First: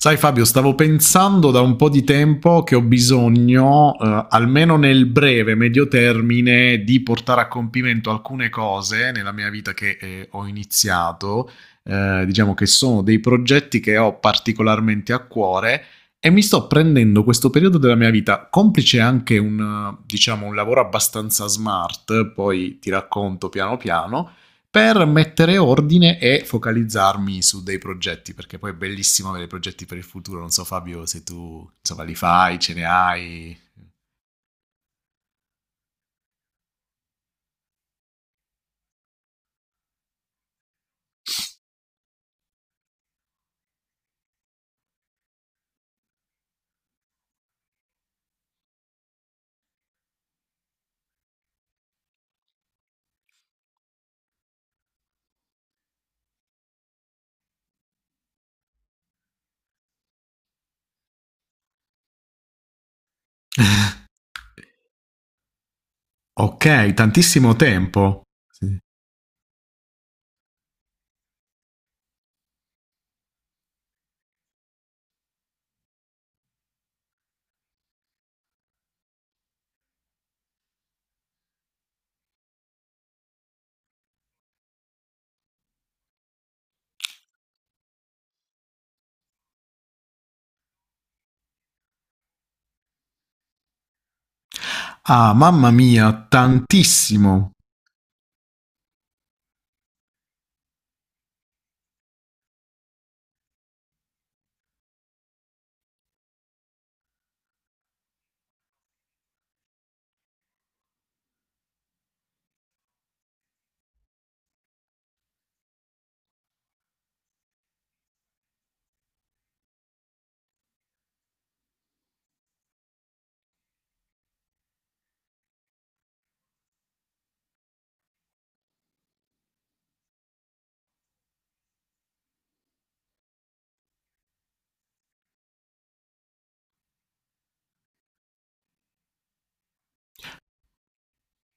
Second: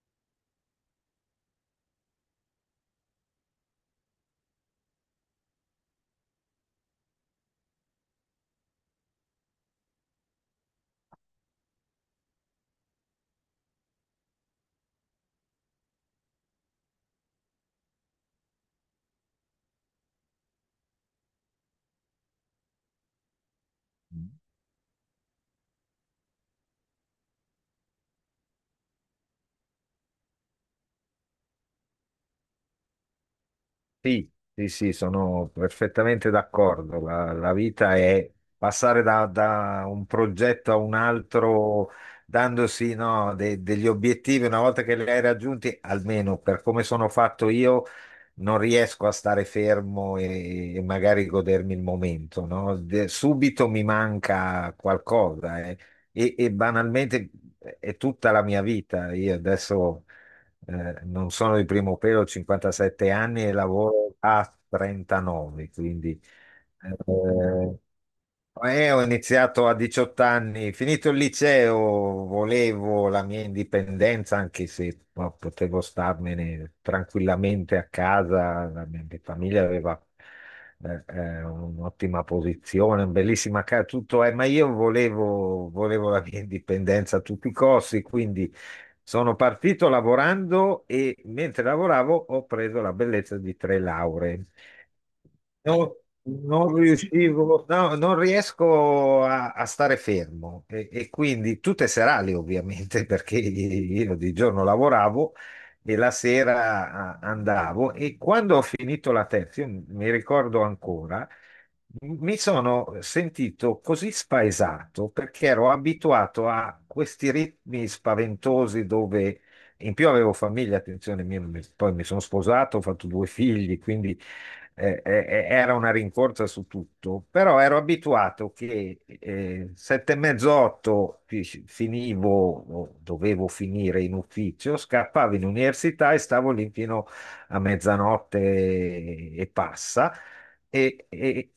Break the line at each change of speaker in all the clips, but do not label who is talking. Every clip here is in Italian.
Sai Fabio, stavo pensando da un po' di tempo che ho bisogno, almeno nel breve, medio termine, di portare a compimento alcune cose nella mia vita che ho iniziato. Diciamo che sono dei progetti che ho particolarmente a cuore e mi sto prendendo questo periodo della mia vita, complice anche un, diciamo, un lavoro abbastanza smart, poi ti racconto piano piano, per mettere ordine e focalizzarmi su dei progetti, perché poi è bellissimo avere progetti per il futuro. Non so, Fabio, se tu insomma, li fai, ce ne hai.
Sì, sì, sì, sono perfettamente d'accordo. La vita è passare da un progetto a un altro, dandosi, no, degli obiettivi. Una volta che li hai raggiunti, almeno per come sono fatto io, non riesco a stare fermo e magari godermi il momento, no? Subito mi manca qualcosa. Eh. E banalmente è tutta la mia vita. Io adesso non sono di primo pelo, ho 57 anni e lavoro a 39, quindi...
Ok, tantissimo
eh,
tempo. Sì.
ho iniziato a 18 anni, finito il liceo. Volevo la mia indipendenza, anche se no, potevo starmene tranquillamente a casa. La mia famiglia aveva un'ottima posizione, una bellissima casa, tutto. Eh, ma io volevo la mia indipendenza a tutti i costi, quindi sono partito lavorando e mentre lavoravo ho preso la bellezza di tre lauree.
Ah, mamma
Non,
mia,
non
tantissimo.
riuscivo, no, non riesco a stare fermo e quindi tutte serali ovviamente perché io di giorno lavoravo e la sera andavo, e quando ho finito la terza, io mi ricordo ancora, mi sono sentito così spaesato perché ero abituato a questi ritmi spaventosi dove in più avevo famiglia, attenzione, poi mi sono sposato, ho fatto due figli, quindi era una rincorsa su tutto. Però ero abituato che sette e mezzo, otto finivo, o dovevo finire in ufficio, scappavo in università e stavo lì fino a mezzanotte e passa, e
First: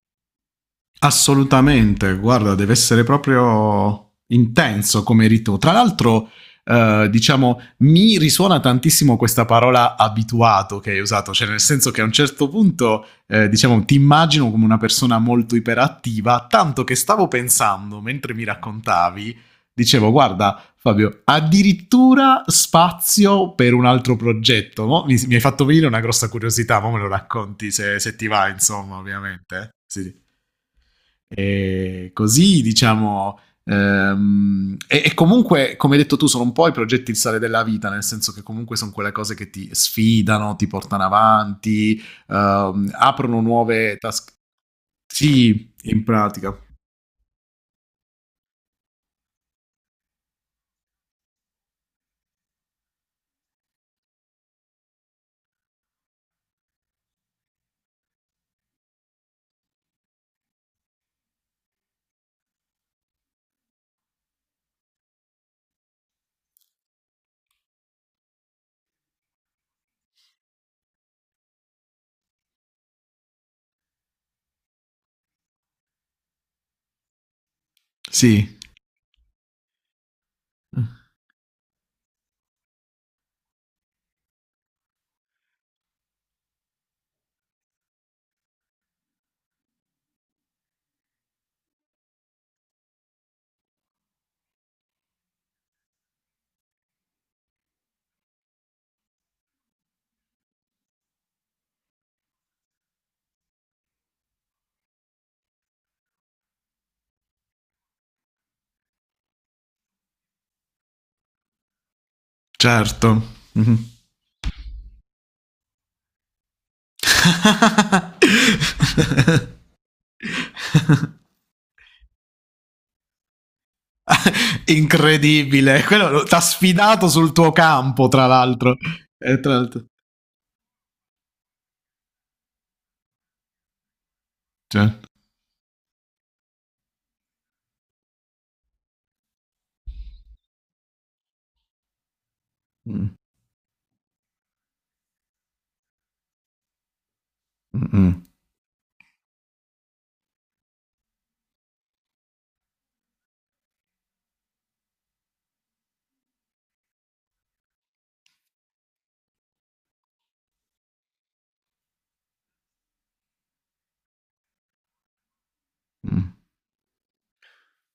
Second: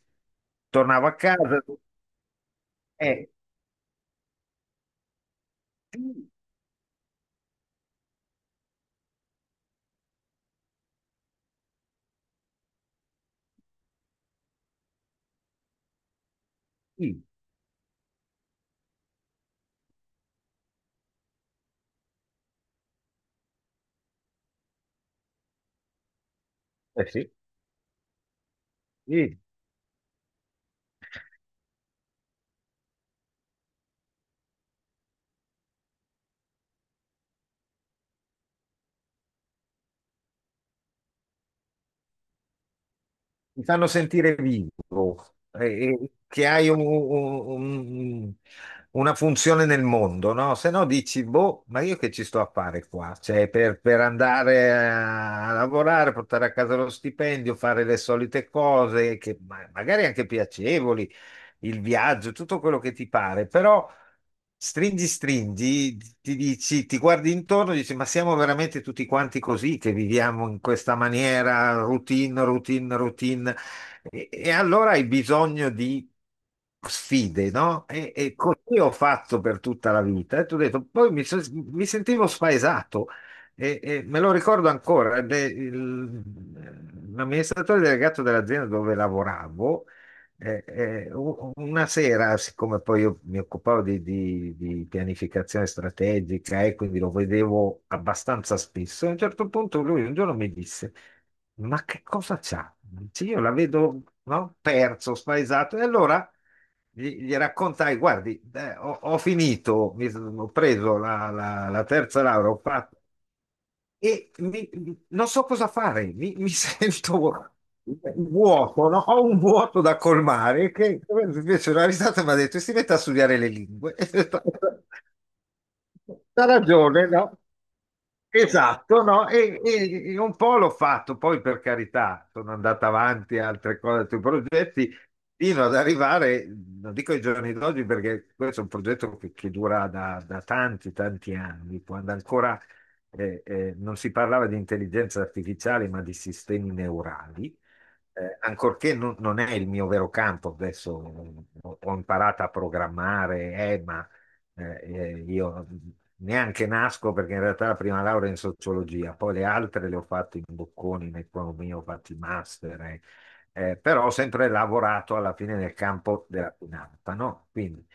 tornavo a casa.
Assolutamente, guarda, deve essere
E
proprio intenso come rito. Tra l'altro,
sì,
diciamo, mi risuona tantissimo questa parola abituato che hai usato, cioè nel senso che a un certo punto, diciamo, ti immagino come una persona molto iperattiva, tanto che
sì,
stavo pensando, mentre mi raccontavi, dicevo, guarda, Fabio, addirittura spazio per un altro progetto. Mi hai fatto venire una grossa curiosità, ma me lo
eh sì,
racconti se, se ti va, insomma,
sì,
ovviamente. Sì, sì. E così, diciamo, E comunque, come hai detto tu, sono un po' i progetti il sale della vita, nel senso che comunque sono quelle cose che ti sfidano, ti portano avanti, aprono
mi fanno
nuove task.
sentire vivo.
Sì, in
E che
pratica.
hai una funzione nel mondo, no? Se no dici, boh, ma io che ci sto a fare qua? Cioè, per andare a lavorare, portare a casa lo stipendio, fare le solite cose, che magari anche piacevoli, il viaggio, tutto quello che ti pare. Però stringi, stringi, ti dici, ti guardi intorno e dici, ma siamo veramente tutti quanti così che viviamo in questa maniera, routine, routine, routine. E allora hai bisogno di sfide, no? E
Sì,
così ho fatto per tutta la vita. E tu hai detto, poi mi, mi sentivo spaesato. E me lo ricordo ancora, ed è l'amministratore delegato dell'azienda dove lavoravo una sera, siccome poi io mi occupavo di, di pianificazione strategica e quindi lo vedevo abbastanza spesso, a un certo punto lui un giorno mi disse: ma che cosa c'ha? Dice, io la vedo, no, perso, spaesato. E allora gli raccontai: guardi, ho finito, ho preso la terza laurea, ho fatto,
certo. Mhm.
e non so cosa fare, mi sento vuoto, no? Ho un vuoto da colmare che... Invece, una risata, mi ha detto: si mette a studiare le lingue.
Incredibile, quello ti ha
Ha
sfidato
ragione,
sul
no?
tuo campo, tra l'altro.
Esatto, no?
E tra l'altro.
E un po' l'ho fatto, poi per carità sono andato avanti a altre cose, altri progetti,
Certo.
fino ad arrivare, non dico ai giorni d'oggi perché questo è un progetto che dura da, da tanti, tanti anni, quando ancora
Mm,
non si parlava di intelligenza artificiale ma di sistemi neurali.
mm, mm.
Ancorché non, non è il mio vero campo, adesso ho imparato a programmare, ma... io neanche nasco, perché in realtà la prima laurea è in sociologia, poi le altre le ho fatte in Bocconi, in economia, ho fatto i master, eh. Però ho sempre lavorato alla fine nel campo
Mm.
della finanza, no? Quindi,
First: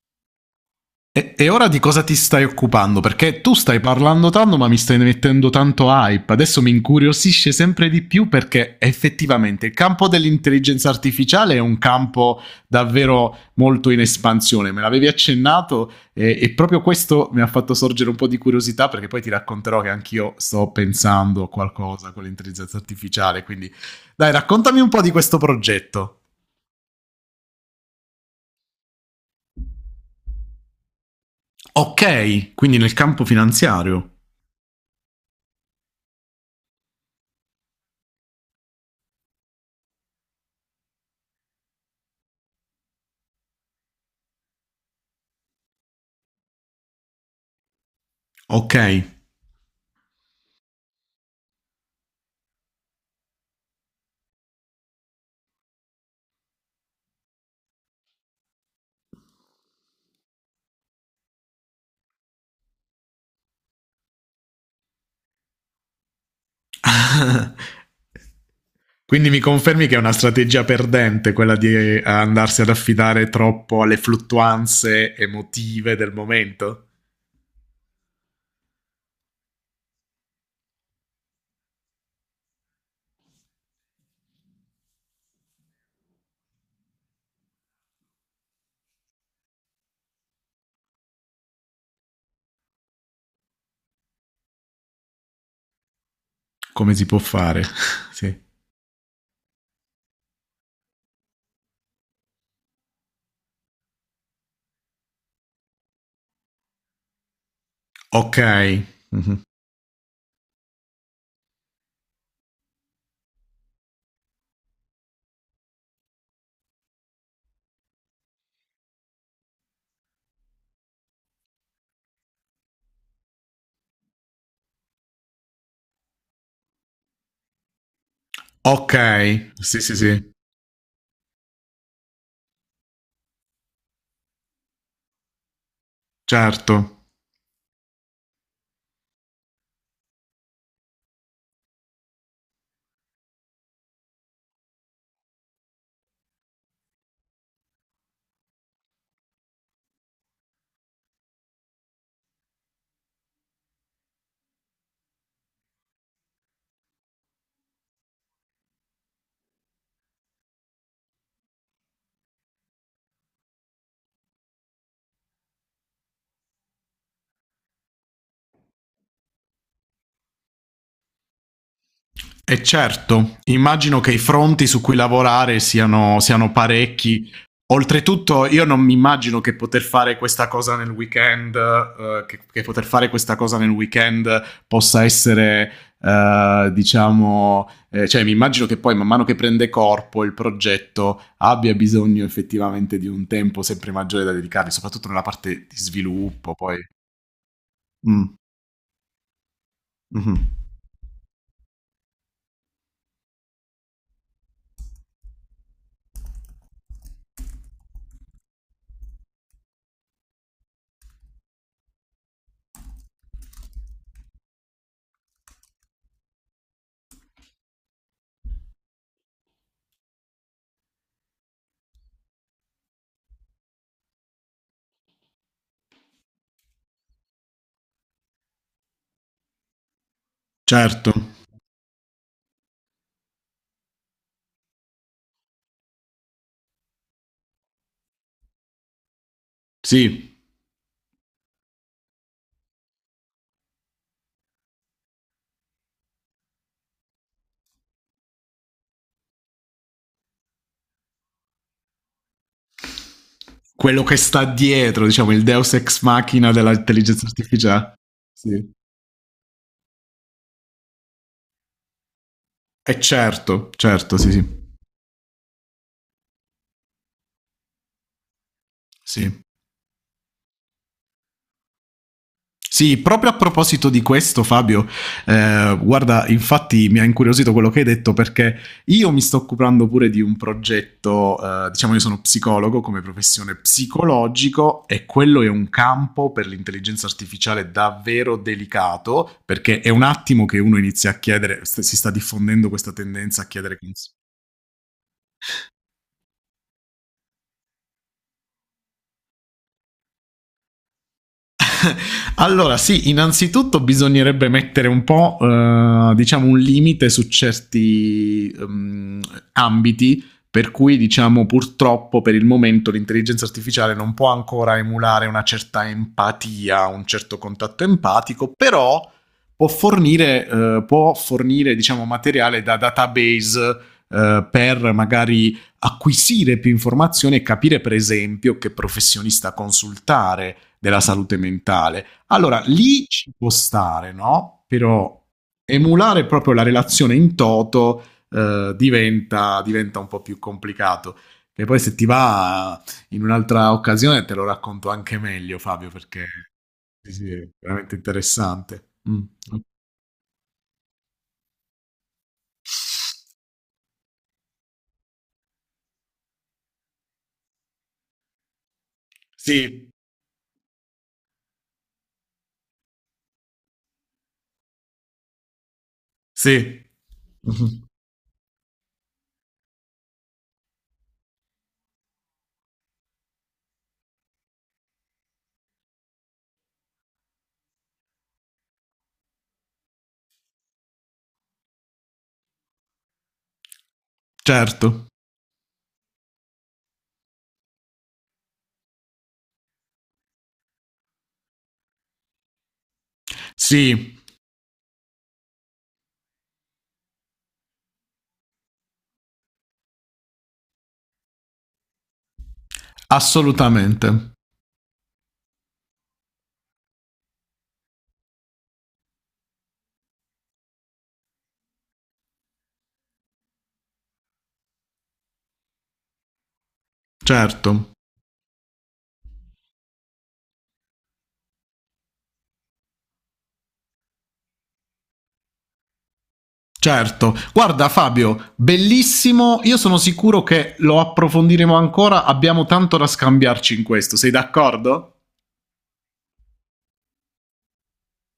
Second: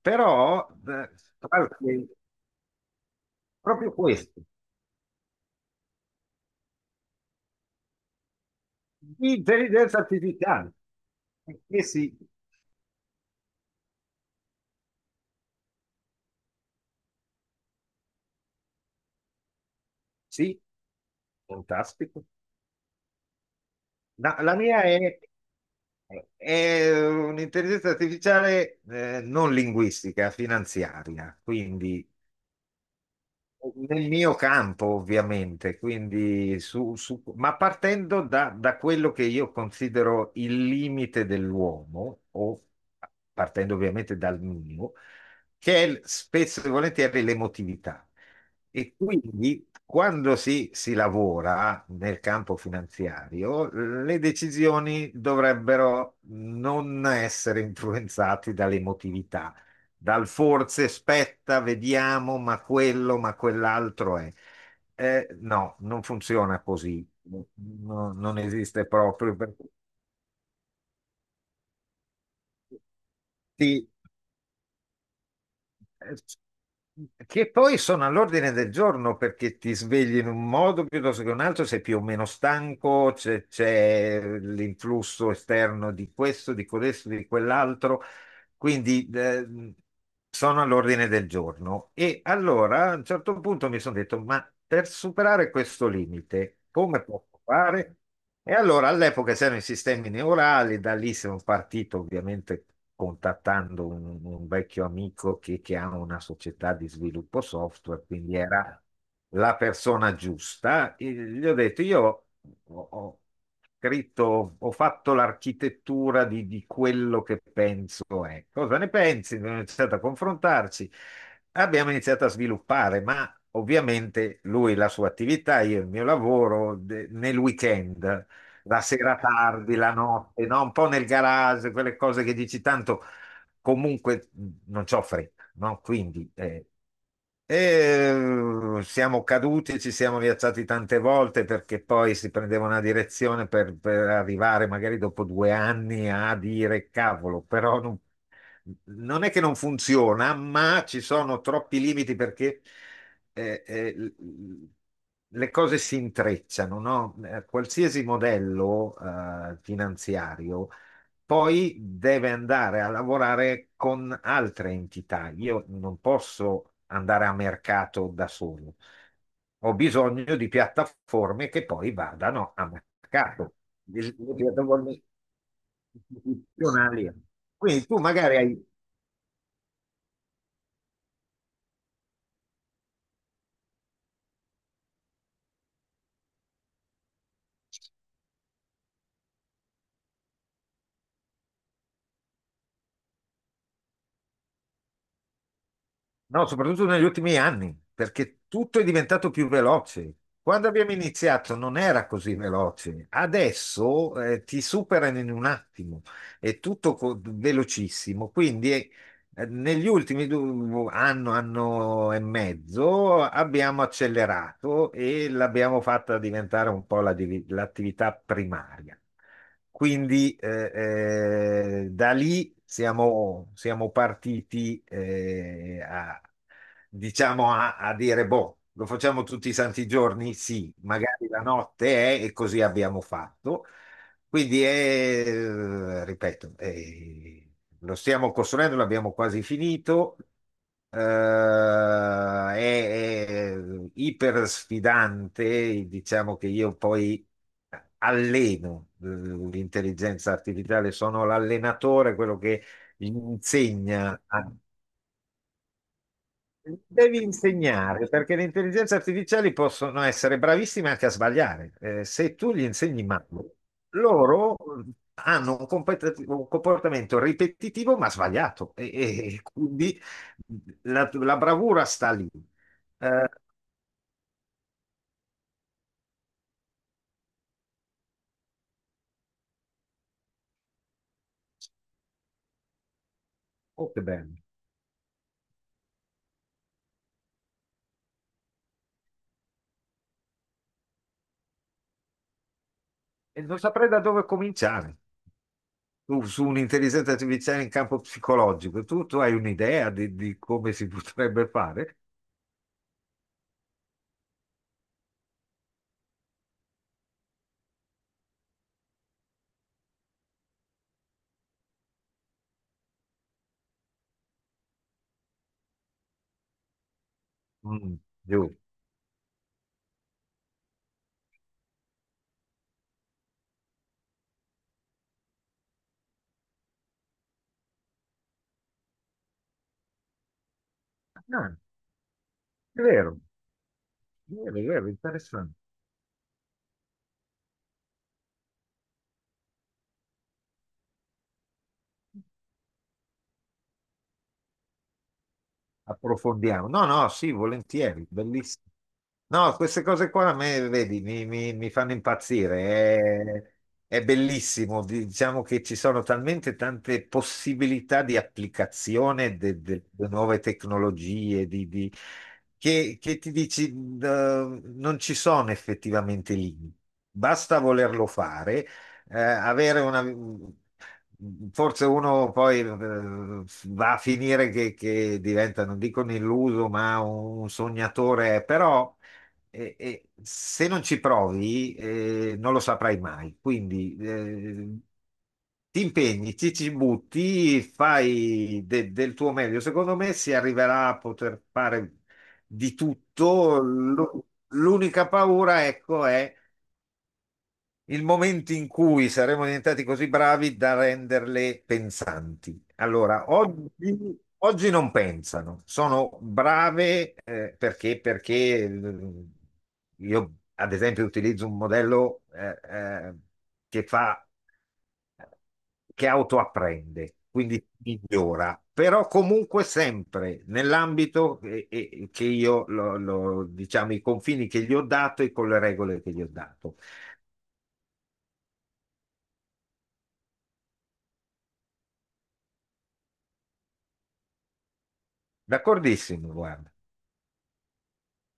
però,
E ora di cosa
qualche-
ti stai occupando? Perché tu stai
proprio
parlando
questo,
tanto, ma mi stai mettendo tanto hype. Adesso mi incuriosisce sempre di più perché effettivamente il
intelligenza
campo
artificiale,
dell'intelligenza artificiale è un
eh sì,
campo davvero molto in espansione. Me l'avevi accennato e proprio questo mi ha fatto sorgere un po' di curiosità perché poi ti racconterò che anch'io
sì,
sto pensando a qualcosa con
fantastico.
l'intelligenza artificiale. Quindi dai,
No, la
raccontami
mia
un po' di questo progetto.
è un'intelligenza artificiale non linguistica, finanziaria, quindi
Ok, quindi nel campo
nel
finanziario.
mio campo, ovviamente, quindi su, ma partendo da, da quello che io considero il limite dell'uomo, o partendo ovviamente dal mio, che è spesso e volentieri l'emotività.
Ok.
E quindi quando si lavora nel campo finanziario, le decisioni dovrebbero non essere influenzate dall'emotività, dal forse spetta, vediamo, ma quello, ma quell'altro è... Eh no, non funziona così, no, non esiste
Quindi
proprio.
mi confermi che è una strategia perdente quella di andarsi ad affidare troppo
Ti-
alle fluttuanze emotive del
eh,
momento?
Che poi sono all'ordine del giorno, perché ti svegli in un modo piuttosto che un altro, sei più o meno stanco, c'è l'influsso esterno di questo, di questo, di quell'altro. Quindi sono all'ordine del giorno. E allora a un certo punto mi sono detto, ma per superare questo limite,
Come
come
si può
posso
fare?
fare?
Sì.
E allora all'epoca c'erano i sistemi neurali, da lì sono partito, ovviamente contattando un vecchio amico che ha una società di sviluppo software, quindi
Ok.
era
Mhm.
la persona giusta. E gli ho detto, io ho scritto, ho fatto l'architettura di quello che penso è. Cosa ne pensi? Abbiamo iniziato a confrontarci, abbiamo iniziato a sviluppare, ma ovviamente lui, la sua attività, io il mio lavoro nel weekend, la sera
Ok.
tardi,
Sì,
la
sì, sì.
notte, no? Un po' nel garage, quelle cose che dici tanto, comunque non c'ho fretta, no? Quindi
Certo.
siamo caduti, ci siamo rialzati tante volte perché poi si prendeva una direzione per arrivare magari dopo due anni a dire cavolo, però non, non è che non funziona, ma ci sono troppi limiti perché eh, eh, l- l- le cose si intrecciano, no? Qualsiasi modello finanziario poi deve andare a lavorare con altre entità. Io non posso andare a mercato da solo. Ho bisogno di piattaforme che poi vadano
E
a
certo,
mercato.
immagino che
Le
i
le
fronti su cui
piattaforme
lavorare siano, siano
istituzionali.
parecchi.
Quindi tu magari
Oltretutto, io
hai...
non mi immagino che poter fare questa cosa nel weekend, che poter fare questa cosa nel weekend possa essere, cioè mi immagino che poi man mano che prende corpo il progetto abbia bisogno effettivamente di un tempo sempre maggiore da dedicargli, soprattutto nella parte di
No,
sviluppo, poi.
soprattutto negli ultimi anni,
Mm,
perché tutto è diventato più veloce.
mhm.
Quando abbiamo iniziato non era così veloce, adesso ti superano in un attimo, è tutto velocissimo, quindi è... Negli ultimi anno, anno e mezzo, abbiamo accelerato e l'abbiamo fatta diventare un po' la l'attività primaria. Quindi da lì siamo, siamo partiti a, diciamo a dire, boh, lo facciamo tutti i santi giorni? Sì,
Certo,
magari la notte è, e così abbiamo fatto. Quindi, ripeto, lo stiamo costruendo, l'abbiamo quasi finito.
sì,
Eh, è, è iper sfidante, diciamo che io poi alleno l'intelligenza artificiale, sono l'allenatore, quello che
quello che
insegna
sta
a...
dietro, diciamo, il deus ex machina
Devi
dell'intelligenza artificiale.
insegnare, perché le
Sì.
intelligenze artificiali possono essere bravissime anche a sbagliare. Se tu gli
E
insegni male,
certo, certo, sì,
loro
sì.
hanno un, un comportamento ripetitivo ma sbagliato, e
Sì.
quindi la bravura sta lì.
Sì,
Eh,
proprio a proposito di questo, Fabio, guarda, infatti mi ha incuriosito quello che hai detto perché io mi sto occupando pure di un progetto, diciamo io sono psicologo come professione
oh, che bello.
psicologico e quello è un campo per l'intelligenza artificiale davvero delicato perché è un attimo che uno inizia a chiedere, si sta diffondendo questa
E
tendenza a
non
chiedere
saprei da
consigli.
dove cominciare. Tu su un'intelligenza artificiale in campo psicologico, tu hai un'idea di come si potrebbe fare?
Allora, sì, innanzitutto bisognerebbe mettere un po', diciamo, un limite su certi ambiti. Per cui, diciamo, purtroppo per il momento l'intelligenza artificiale non può ancora emulare una certa empatia, un certo contatto
Mm,
empatico,
giusto.
però può fornire diciamo, materiale da database per magari acquisire più informazioni e capire per esempio che professionista consultare della salute
Ah,
mentale. Allora
è
lì
vero,
ci può stare,
è vero, è
no?
vero,
Però
interessante.
emulare proprio la relazione in toto diventa, diventa un po' più complicato. E poi se ti va in un'altra occasione te lo racconto anche meglio, Fabio, perché
Approfondiamo. No, no,
sì, sì,
sì,
è veramente
volentieri, bellissimo.
interessante. Mm.
No, queste cose qua a me, vedi, mi fanno impazzire. È bellissimo. Diciamo che ci sono talmente tante possibilità di applicazione
Sì,
delle nuove tecnologie, di- che ti dici, non ci sono effettivamente limiti.
sì.
Basta
Mhm.
volerlo fare, avere una... Forse uno poi va a finire che diventa, non dico un illuso, ma un sognatore, però se non ci provi non lo saprai mai. Quindi
Certo.
ti impegni, ci butti, fai del tuo meglio. Secondo me si arriverà a poter fare di tutto.
Sì.
L'unica paura, ecco, è il momento in cui saremo diventati così bravi da renderle pensanti. Allora,
Assolutamente.
oggi non pensano, sono brave perché eh, io, ad esempio, utilizzo un modello eh, che fa, che autoapprende, quindi
Certo.
migliora, però comunque sempre nell'ambito che io, diciamo, i confini che gli ho dato e con le regole che gli ho dato.
Certo, guarda Fabio, bellissimo, io sono sicuro che lo approfondiremo ancora, abbiamo tanto da scambiarci in questo, sei d'accordo?
D'accordissimo, guarda.